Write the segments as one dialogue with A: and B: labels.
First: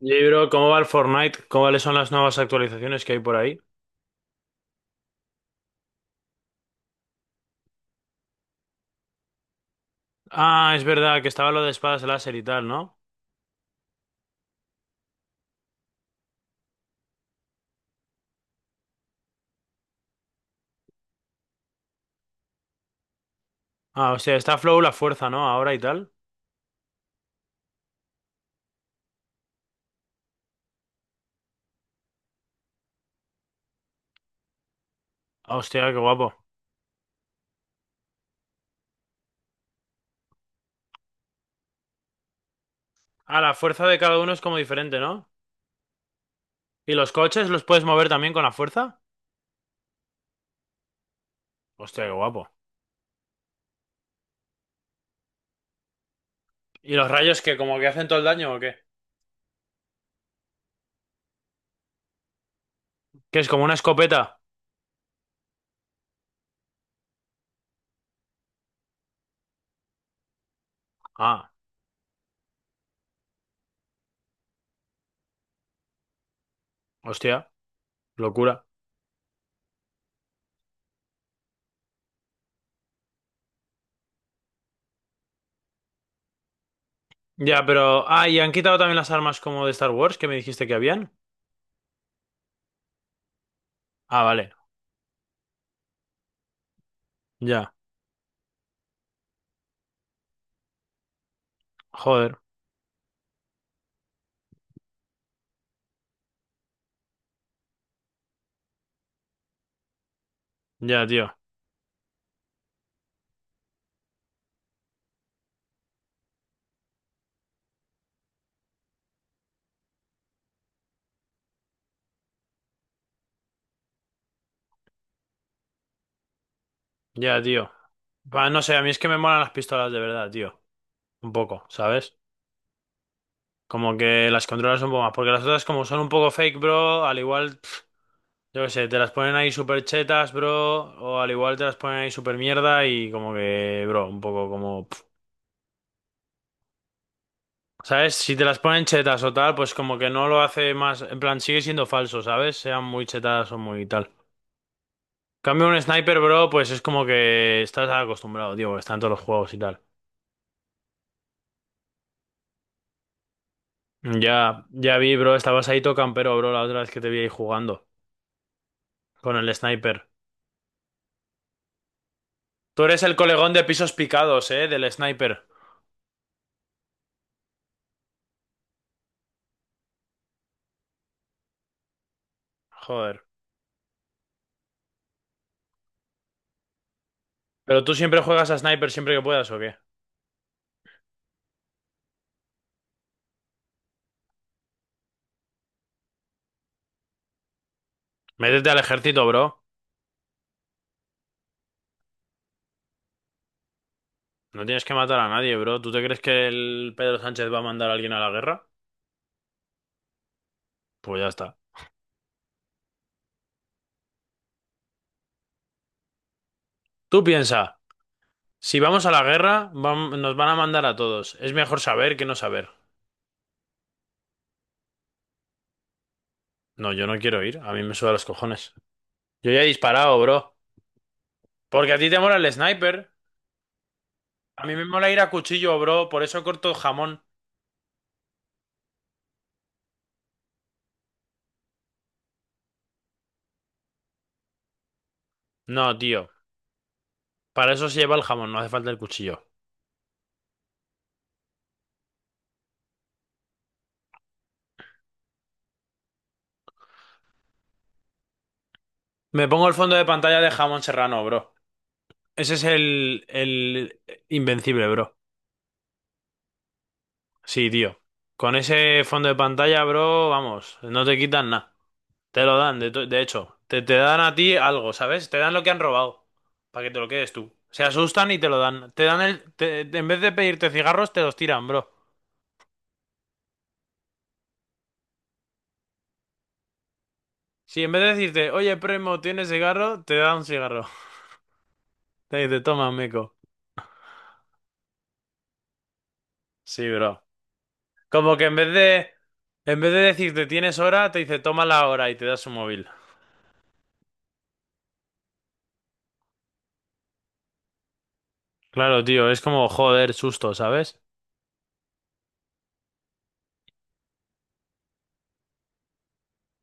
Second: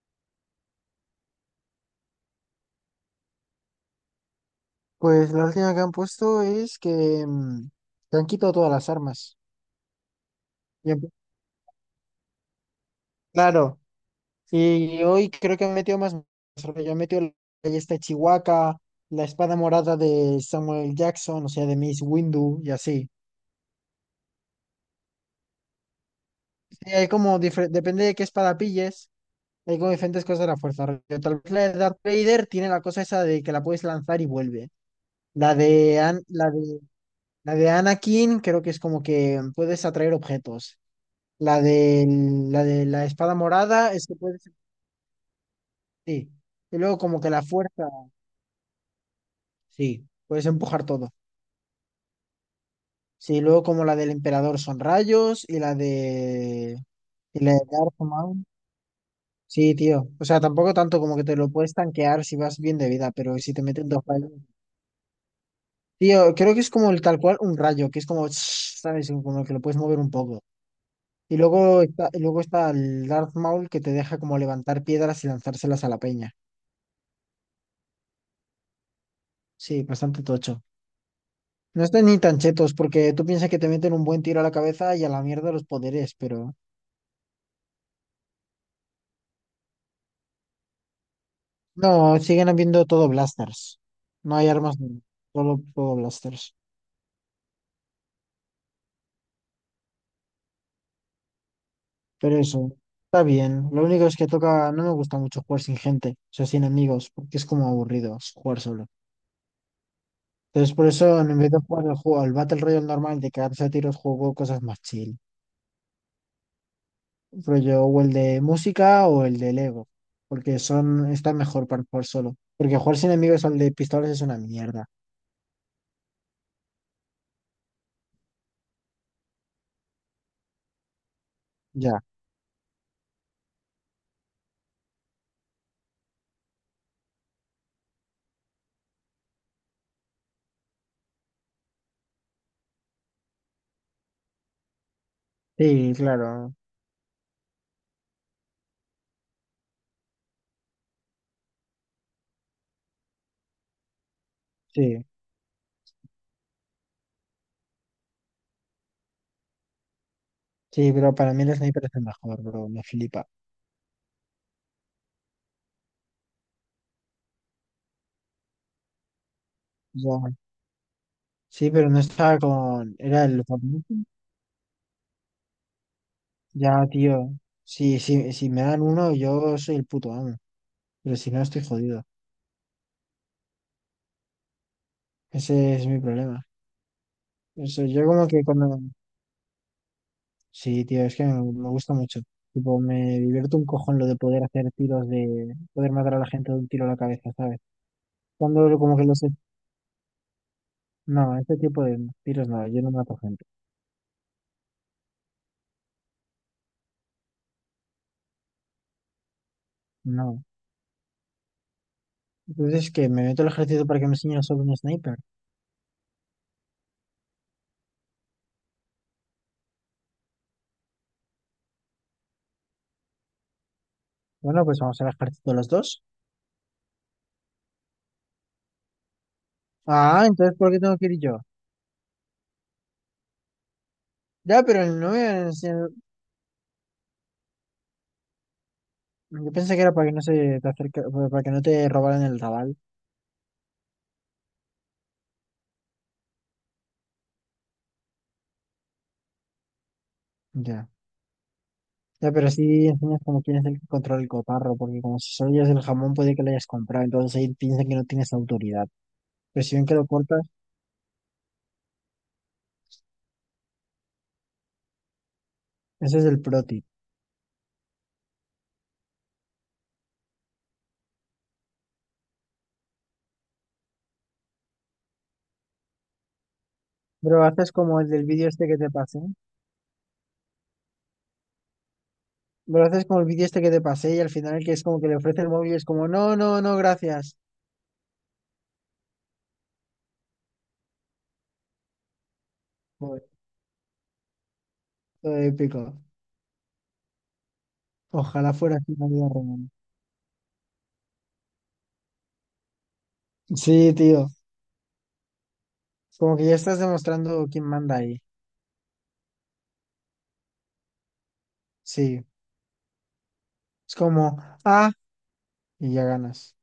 A: Y, bro, ¿cómo va el Fortnite? ¿Cuáles son las nuevas actualizaciones que hay por ahí?
B: Pues la última que han puesto es que, que han quitado todas las armas.
A: Ah, es
B: Y en-
A: verdad que estaba lo de espadas láser y tal, ¿no?
B: Claro, y hoy creo que han metido más. Yo han metido la ballesta de Chihuahua, la espada morada de Samuel Jackson, o sea, de Miss Windu y así.
A: Ah, hostia, está Flow la fuerza, ¿no? Ahora y tal.
B: Sí, hay como depende de qué espada pilles, hay como diferentes cosas de la fuerza. Rollo, tal vez la de Darth Vader tiene la cosa esa de que la puedes lanzar y vuelve. La
A: Ah, hostia, qué
B: de, An-
A: guapo.
B: la de Anakin creo que es como que puedes atraer objetos. La de la de la espada
A: Ah, la fuerza
B: morada
A: de
B: es que
A: cada uno es
B: puedes,
A: como diferente, ¿no?
B: sí. Y
A: ¿Y
B: luego
A: los
B: como que la
A: coches los puedes
B: fuerza,
A: mover también con la fuerza?
B: sí, puedes empujar todo.
A: Hostia, qué guapo.
B: Sí, luego como la del emperador son rayos
A: ¿Y los rayos
B: y la
A: que
B: de
A: como que
B: Darth
A: hacen todo el
B: Maul.
A: daño o qué?
B: Sí, tío. O sea, tampoco tanto como que te lo puedes tanquear si vas bien de vida, pero
A: ¿Que es
B: si te
A: como una
B: meten dos rayos.
A: escopeta?
B: Tío, creo que es como el tal cual un rayo, que es como, ¿sabes? Como que lo puedes mover un poco.
A: Ah,
B: Y luego está el Darth Maul que te deja como levantar piedras y lanzárselas a la peña.
A: hostia, locura.
B: Sí, bastante tocho. No están ni tan chetos, porque tú piensas que te meten un buen tiro a la cabeza y a la mierda los poderes, pero.
A: Ya, pero... Ah, y han quitado también las armas como de Star Wars que me dijiste que habían.
B: No, siguen habiendo todo blasters.
A: Ah,
B: No hay
A: vale.
B: armas, no. Solo todo blasters.
A: Ya.
B: Pero
A: Joder.
B: eso, está bien. Lo único es que toca. No me gusta mucho jugar sin gente, o sea, sin amigos, porque es como aburrido jugar solo. Entonces, por
A: Ya,
B: eso,
A: tío.
B: en vez de jugar el juego, al Battle Royale normal de cagarse a tiros, juego cosas más chill. Rollo, o el de música o el de Lego, porque son, está mejor para jugar solo. Porque jugar sin amigos al de pistolas es una mierda.
A: Ya, tío. Va, no sé, a mí es que me molan las pistolas de verdad, tío. Un poco,
B: Ya.
A: ¿sabes? Como que las controlas un poco más. Porque las otras, como son un poco fake, bro, al igual, pf, yo qué sé, te las ponen ahí super chetas, bro. O al igual te las ponen ahí super mierda y como que, bro, un poco como... pf,
B: Sí, claro,
A: ¿sabes? Si te las ponen chetas o tal, pues como que no lo hace más... En plan, sigue siendo falso, ¿sabes? Sean muy chetas o muy tal.
B: sí,
A: Cambio un sniper, bro, pues es como que estás acostumbrado, tío, porque está en todos los juegos y tal.
B: sí, pero para mí el sniper es el mejor, bro, me flipa.
A: Ya, ya vi, bro. Estabas ahí todo campero, bro, la otra vez que te vi ahí jugando con el sniper.
B: Ya, sí, pero no estaba
A: Tú
B: con,
A: eres el
B: era el
A: colegón de pisos
B: favorito.
A: picados, del sniper.
B: Ya, tío, sí, sí, si me dan uno, yo soy el puto amo, pero si no, estoy jodido.
A: Joder.
B: Ese es mi problema.
A: Pero
B: Eso,
A: tú
B: yo
A: siempre
B: como que
A: juegas a
B: cuando,
A: sniper siempre que puedas, ¿o qué?
B: sí, tío, es que me gusta mucho. Tipo, me divierto un cojón lo de poder hacer tiros de, poder matar a la gente de un tiro a la cabeza, ¿sabes?
A: Métete
B: Cuando
A: al
B: como que lo
A: ejército,
B: sé,
A: bro.
B: no, este tipo de tiros no, yo no mato gente,
A: No tienes que matar a nadie, bro. ¿Tú te crees que el Pedro Sánchez va a mandar a alguien a la guerra?
B: no.
A: Pues ya está.
B: Entonces, que me meto al ejército para que me enseñen sobre un sniper.
A: Tú piensa, si vamos a la guerra, nos van a mandar a todos. Es mejor saber que no saber.
B: Bueno, pues vamos al ejército los dos.
A: No, yo no quiero ir. A mí me suda los cojones. Yo ya he disparado,
B: Ah,
A: bro.
B: entonces, ¿por qué tengo que ir yo?
A: Porque a ti te mola el sniper.
B: Ya,
A: A mí me
B: pero
A: mola
B: no
A: ir
B: me
A: a
B: van a
A: cuchillo,
B: enseñar.
A: bro. Por eso corto el jamón.
B: Yo pensé que era para que no se te acerca, para que no te robaran el rabal.
A: No, tío. Para eso se lleva el jamón, no hace falta el cuchillo.
B: Ya. Ya, pero sí enseñas como quién es el que controla el cotarro, porque como si solo llevas el jamón, puede que lo hayas comprado, entonces ahí piensan que no tienes autoridad.
A: Me
B: Pero
A: pongo el
B: si ven que
A: fondo de
B: lo
A: pantalla
B: cortas,
A: de jamón serrano, bro. Ese es el invencible, bro.
B: ese es el pro tip.
A: Sí, tío. Con ese fondo de pantalla, bro, vamos, no te quitan nada. Te lo dan, de, de hecho. Te dan a ti algo, ¿sabes? Te dan lo que han robado. Para que te lo quedes
B: Pero
A: tú.
B: haces
A: Se
B: como el del
A: asustan y te
B: vídeo
A: lo
B: este que te
A: dan. Te dan
B: pasé.
A: el... en vez de pedirte cigarros, te los tiran, bro.
B: Pero haces como el vídeo este que te pasé y al final que es como que le ofrece el móvil y es como, no, no, no, gracias.
A: Si en vez de decirte, oye, primo, ¿tienes cigarro? Te dan un cigarro. Te toman, meco.
B: Todo épico.
A: Sí, bro. Como que
B: Ojalá fuera así la vida real.
A: en vez de decirte tienes hora, te dice toma la hora y te das un móvil.
B: Sí, tío. Como que ya estás demostrando quién manda ahí.
A: Claro, tío, es como joder, susto, ¿sabes?
B: Sí. Es como, ah, y ya ganas.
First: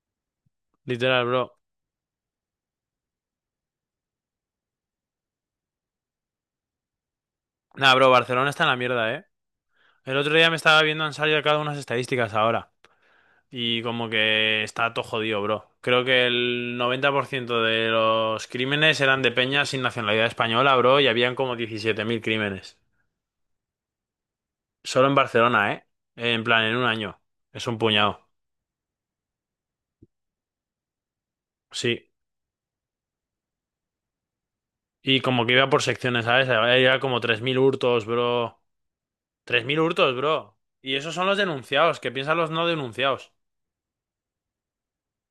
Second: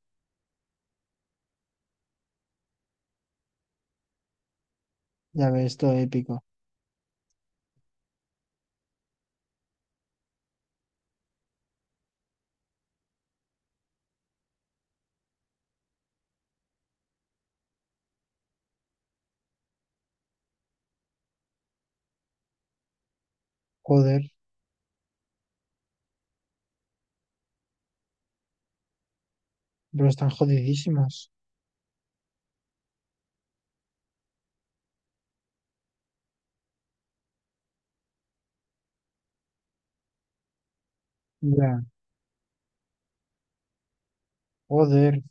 A: Literal, bro.
B: Ya ves, todo épico.
A: Nah, bro, Barcelona está en la mierda, ¿eh? El otro día me estaba viendo, han salido cada unas estadísticas ahora. Y como que está todo jodido, bro. Creo que el 90% de los crímenes eran de peñas sin nacionalidad española, bro, y habían como 17.000 crímenes.
B: Joder,
A: Solo en Barcelona, ¿eh? En plan, en un año. Es un puñado.
B: pero están jodidísimos.
A: Sí. Y como que iba por secciones, ¿sabes? Había como 3.000 hurtos, bro. 3.000 hurtos, bro. Y esos son los
B: Ya,
A: denunciados. ¿Qué piensan los no denunciados?
B: joder,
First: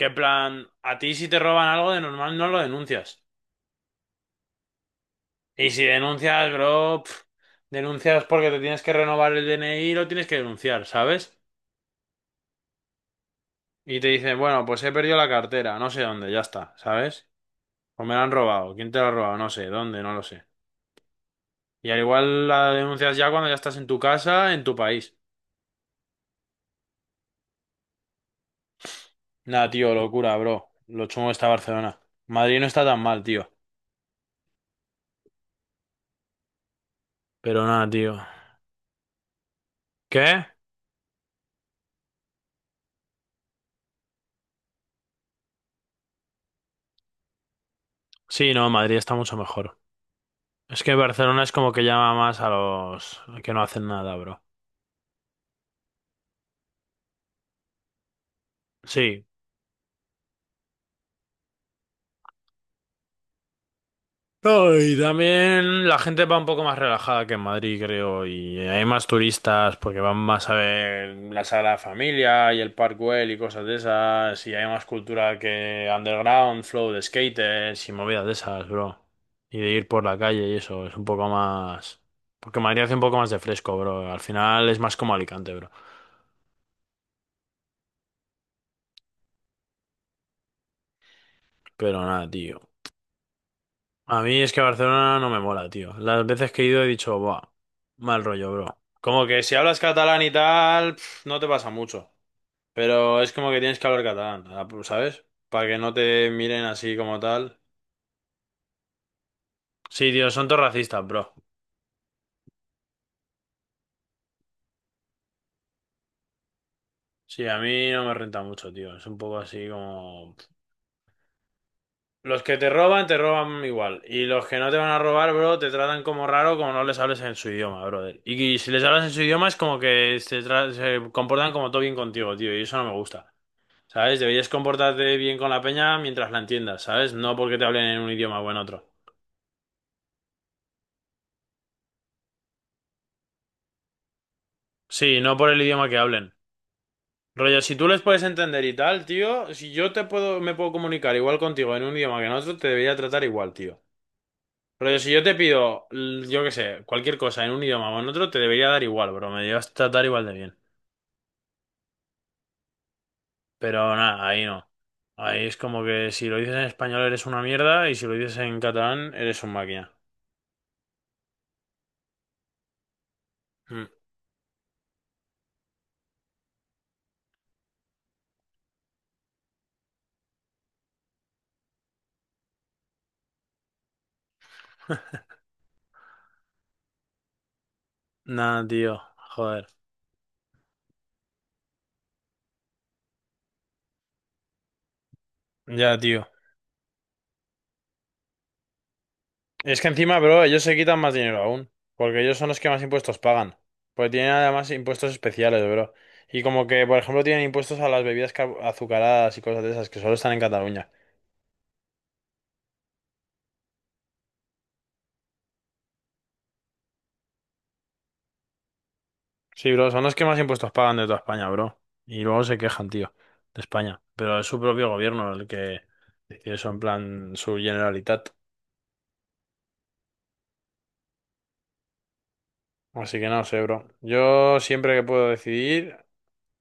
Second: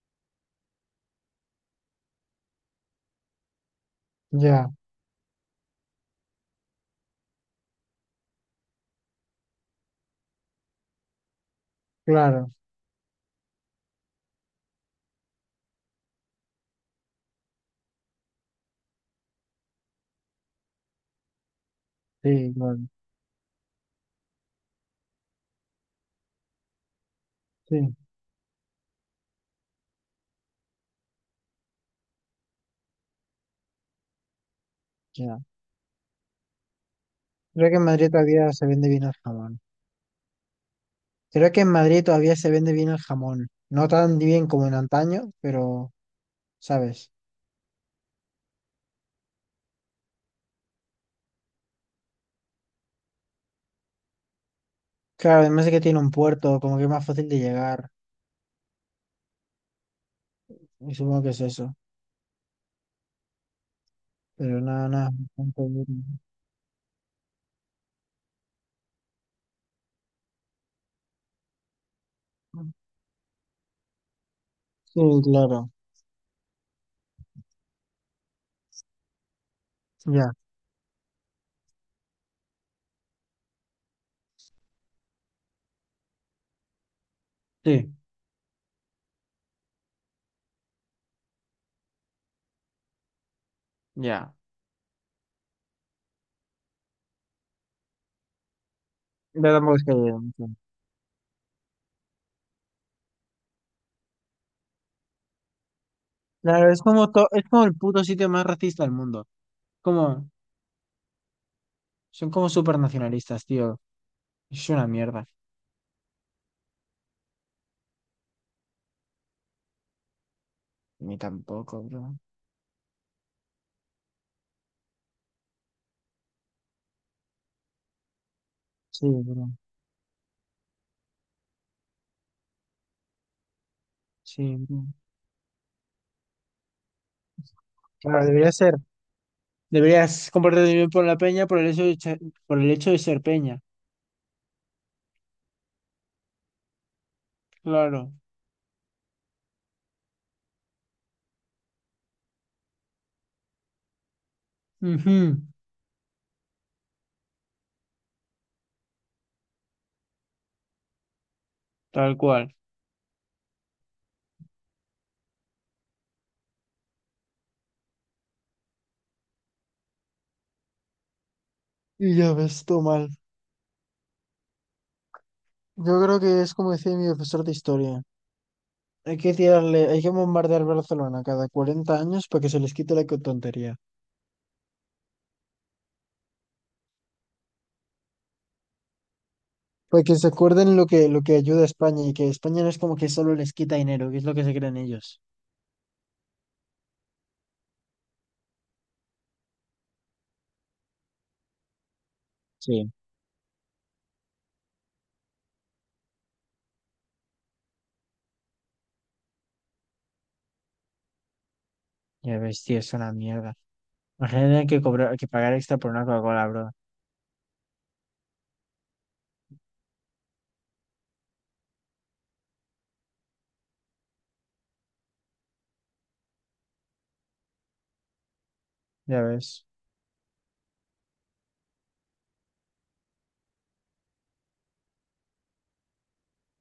A: Que en plan, a ti si te roban algo de normal no lo denuncias.
B: ya,
A: Y si denuncias, bro, pf, denuncias porque te tienes que renovar el DNI y lo tienes que denunciar, ¿sabes?
B: claro.
A: Y te dicen, bueno, pues he perdido la cartera, no sé dónde, ya está, ¿sabes? O me la han robado. ¿Quién te la ha robado? No sé, ¿dónde? No lo sé. Y al igual
B: Sí,
A: la
B: bueno,
A: denuncias ya cuando ya estás en tu casa, en tu país.
B: sí,
A: Nada, tío, locura, bro. Lo chungo está Barcelona. Madrid no está tan mal, tío.
B: ya.
A: Pero
B: Creo que en
A: nada,
B: Madrid
A: tío.
B: todavía se vende bien el jamón.
A: ¿Qué?
B: Creo que en Madrid todavía se vende bien el jamón. No tan bien como en antaño, pero, ¿sabes?
A: Sí, no, Madrid está mucho mejor. Es que Barcelona es como que llama más a los que no hacen nada, bro.
B: Claro, además de que tiene un puerto, como que es más fácil de llegar.
A: Sí,
B: Y supongo que es eso. Pero
A: no,
B: nada,
A: y
B: nada.
A: también la gente va un poco más relajada que en Madrid, creo, y hay más turistas porque van más a ver la Sagrada Familia y el Parkwell y cosas de esas, y hay más
B: Sí,
A: cultura
B: claro.
A: que underground, flow de skaters y movidas de esas, bro. Y de ir por la
B: Ya,
A: calle y eso, es un poco más... Porque Madrid hace un poco más de fresco, bro. Al final es más como Alicante, bro.
B: sí,
A: Pero nada, tío. A
B: ya.
A: mí es que Barcelona no me mola, tío. Las veces que he ido he dicho, buah, mal rollo, bro. Como que
B: Ya
A: si
B: tampoco
A: hablas
B: es que haya
A: catalán y
B: mucho.
A: tal, pf, no te pasa mucho. Pero es como que tienes que hablar catalán, ¿sabes? Para que no te miren
B: Claro, es
A: así
B: como,
A: como
B: es
A: tal.
B: como el puto sitio más racista del mundo.
A: Sí,
B: Como,
A: tío, son todos racistas, bro.
B: son como super nacionalistas, tío. Es una mierda.
A: Sí, a mí no me renta mucho, tío. Es un poco así como...
B: Ni tampoco, bro.
A: Los que te roban igual. Y los que no te van a robar, bro, te tratan como raro como no les hables en su idioma, brother. Y si les hablas
B: Sí,
A: en su idioma
B: bro.
A: es como que se, se comportan como todo bien contigo, tío. Y eso no me gusta. ¿Sabes? Deberías
B: Sí, bro.
A: comportarte bien con la peña mientras la entiendas, ¿sabes? No porque te hablen en un
B: Claro,
A: idioma o
B: debería
A: en
B: ser.
A: otro.
B: Deberías comportarte bien por la peña por el hecho de, por el hecho de ser peña.
A: Sí, no por el idioma que hablen. Rollo, si tú les
B: Claro.
A: puedes entender y tal, tío, si yo te puedo, me puedo comunicar igual contigo en un idioma que en otro, te debería tratar igual, tío. Rollo, si yo te
B: Ujú.
A: pido, yo qué sé, cualquier cosa en un idioma o en otro, te debería dar igual, bro. Me deberías tratar igual de bien.
B: Tal cual.
A: Pero nada, ahí no. Ahí es como que si lo dices en español eres una mierda y si lo dices en catalán eres un máquina.
B: Y ya ves, todo mal.
A: Mm.
B: Yo creo que es como decía mi profesor de historia. Hay que tirarle, hay que bombardear Barcelona cada 40 años para que se les quite la tontería.
A: Nada, tío. Joder.
B: Para que se acuerden lo que ayuda a España y que España no es como que solo les quita dinero, que es lo que se creen ellos.
A: Ya, tío. Es que encima, bro, ellos se quitan más dinero aún, porque ellos son los que más
B: Sí.
A: impuestos pagan, porque tienen además impuestos especiales, bro. Y como que, por ejemplo, tienen impuestos a las bebidas azucaradas y cosas de esas que solo están en Cataluña.
B: Ya ves, tío, es una mierda. Imagínate que cobrar, que pagar extra por una Coca-Cola, bro.
A: Sí, bro, son los que más impuestos pagan de toda España, bro. Y luego se quejan, tío, de España. Pero es su propio gobierno el que decide eso, en plan su Generalitat.
B: Ya ves,
A: Así que no sé, bro. Yo siempre que puedo decidir,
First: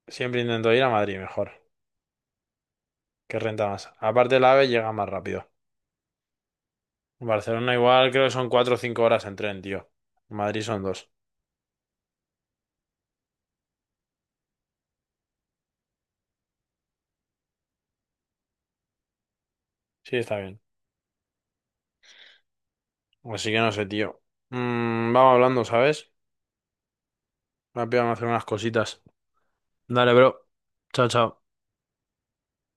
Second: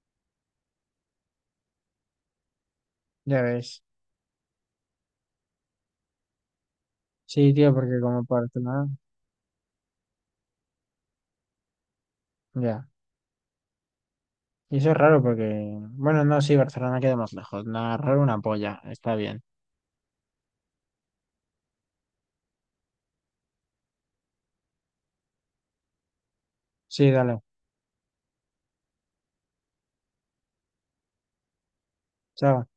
A: siempre intento ir a Madrid mejor, que
B: ya
A: renta
B: ves.
A: más. Aparte, el AVE llega más rápido.
B: Sí, tío,
A: Barcelona
B: porque
A: igual
B: como
A: creo que son cuatro o
B: Barcelona,
A: cinco horas en tren, tío. Madrid son dos.
B: ya. Y eso es raro porque, bueno, no, sí, Barcelona queda más lejos. Nada, raro una polla. Está bien.
A: Sí, está bien. Así que no sé, tío. Vamos hablando, ¿sabes?
B: Sí, dale.
A: Rápido vamos a hacer unas cositas. Dale, bro. Chao, chao.
B: Chao.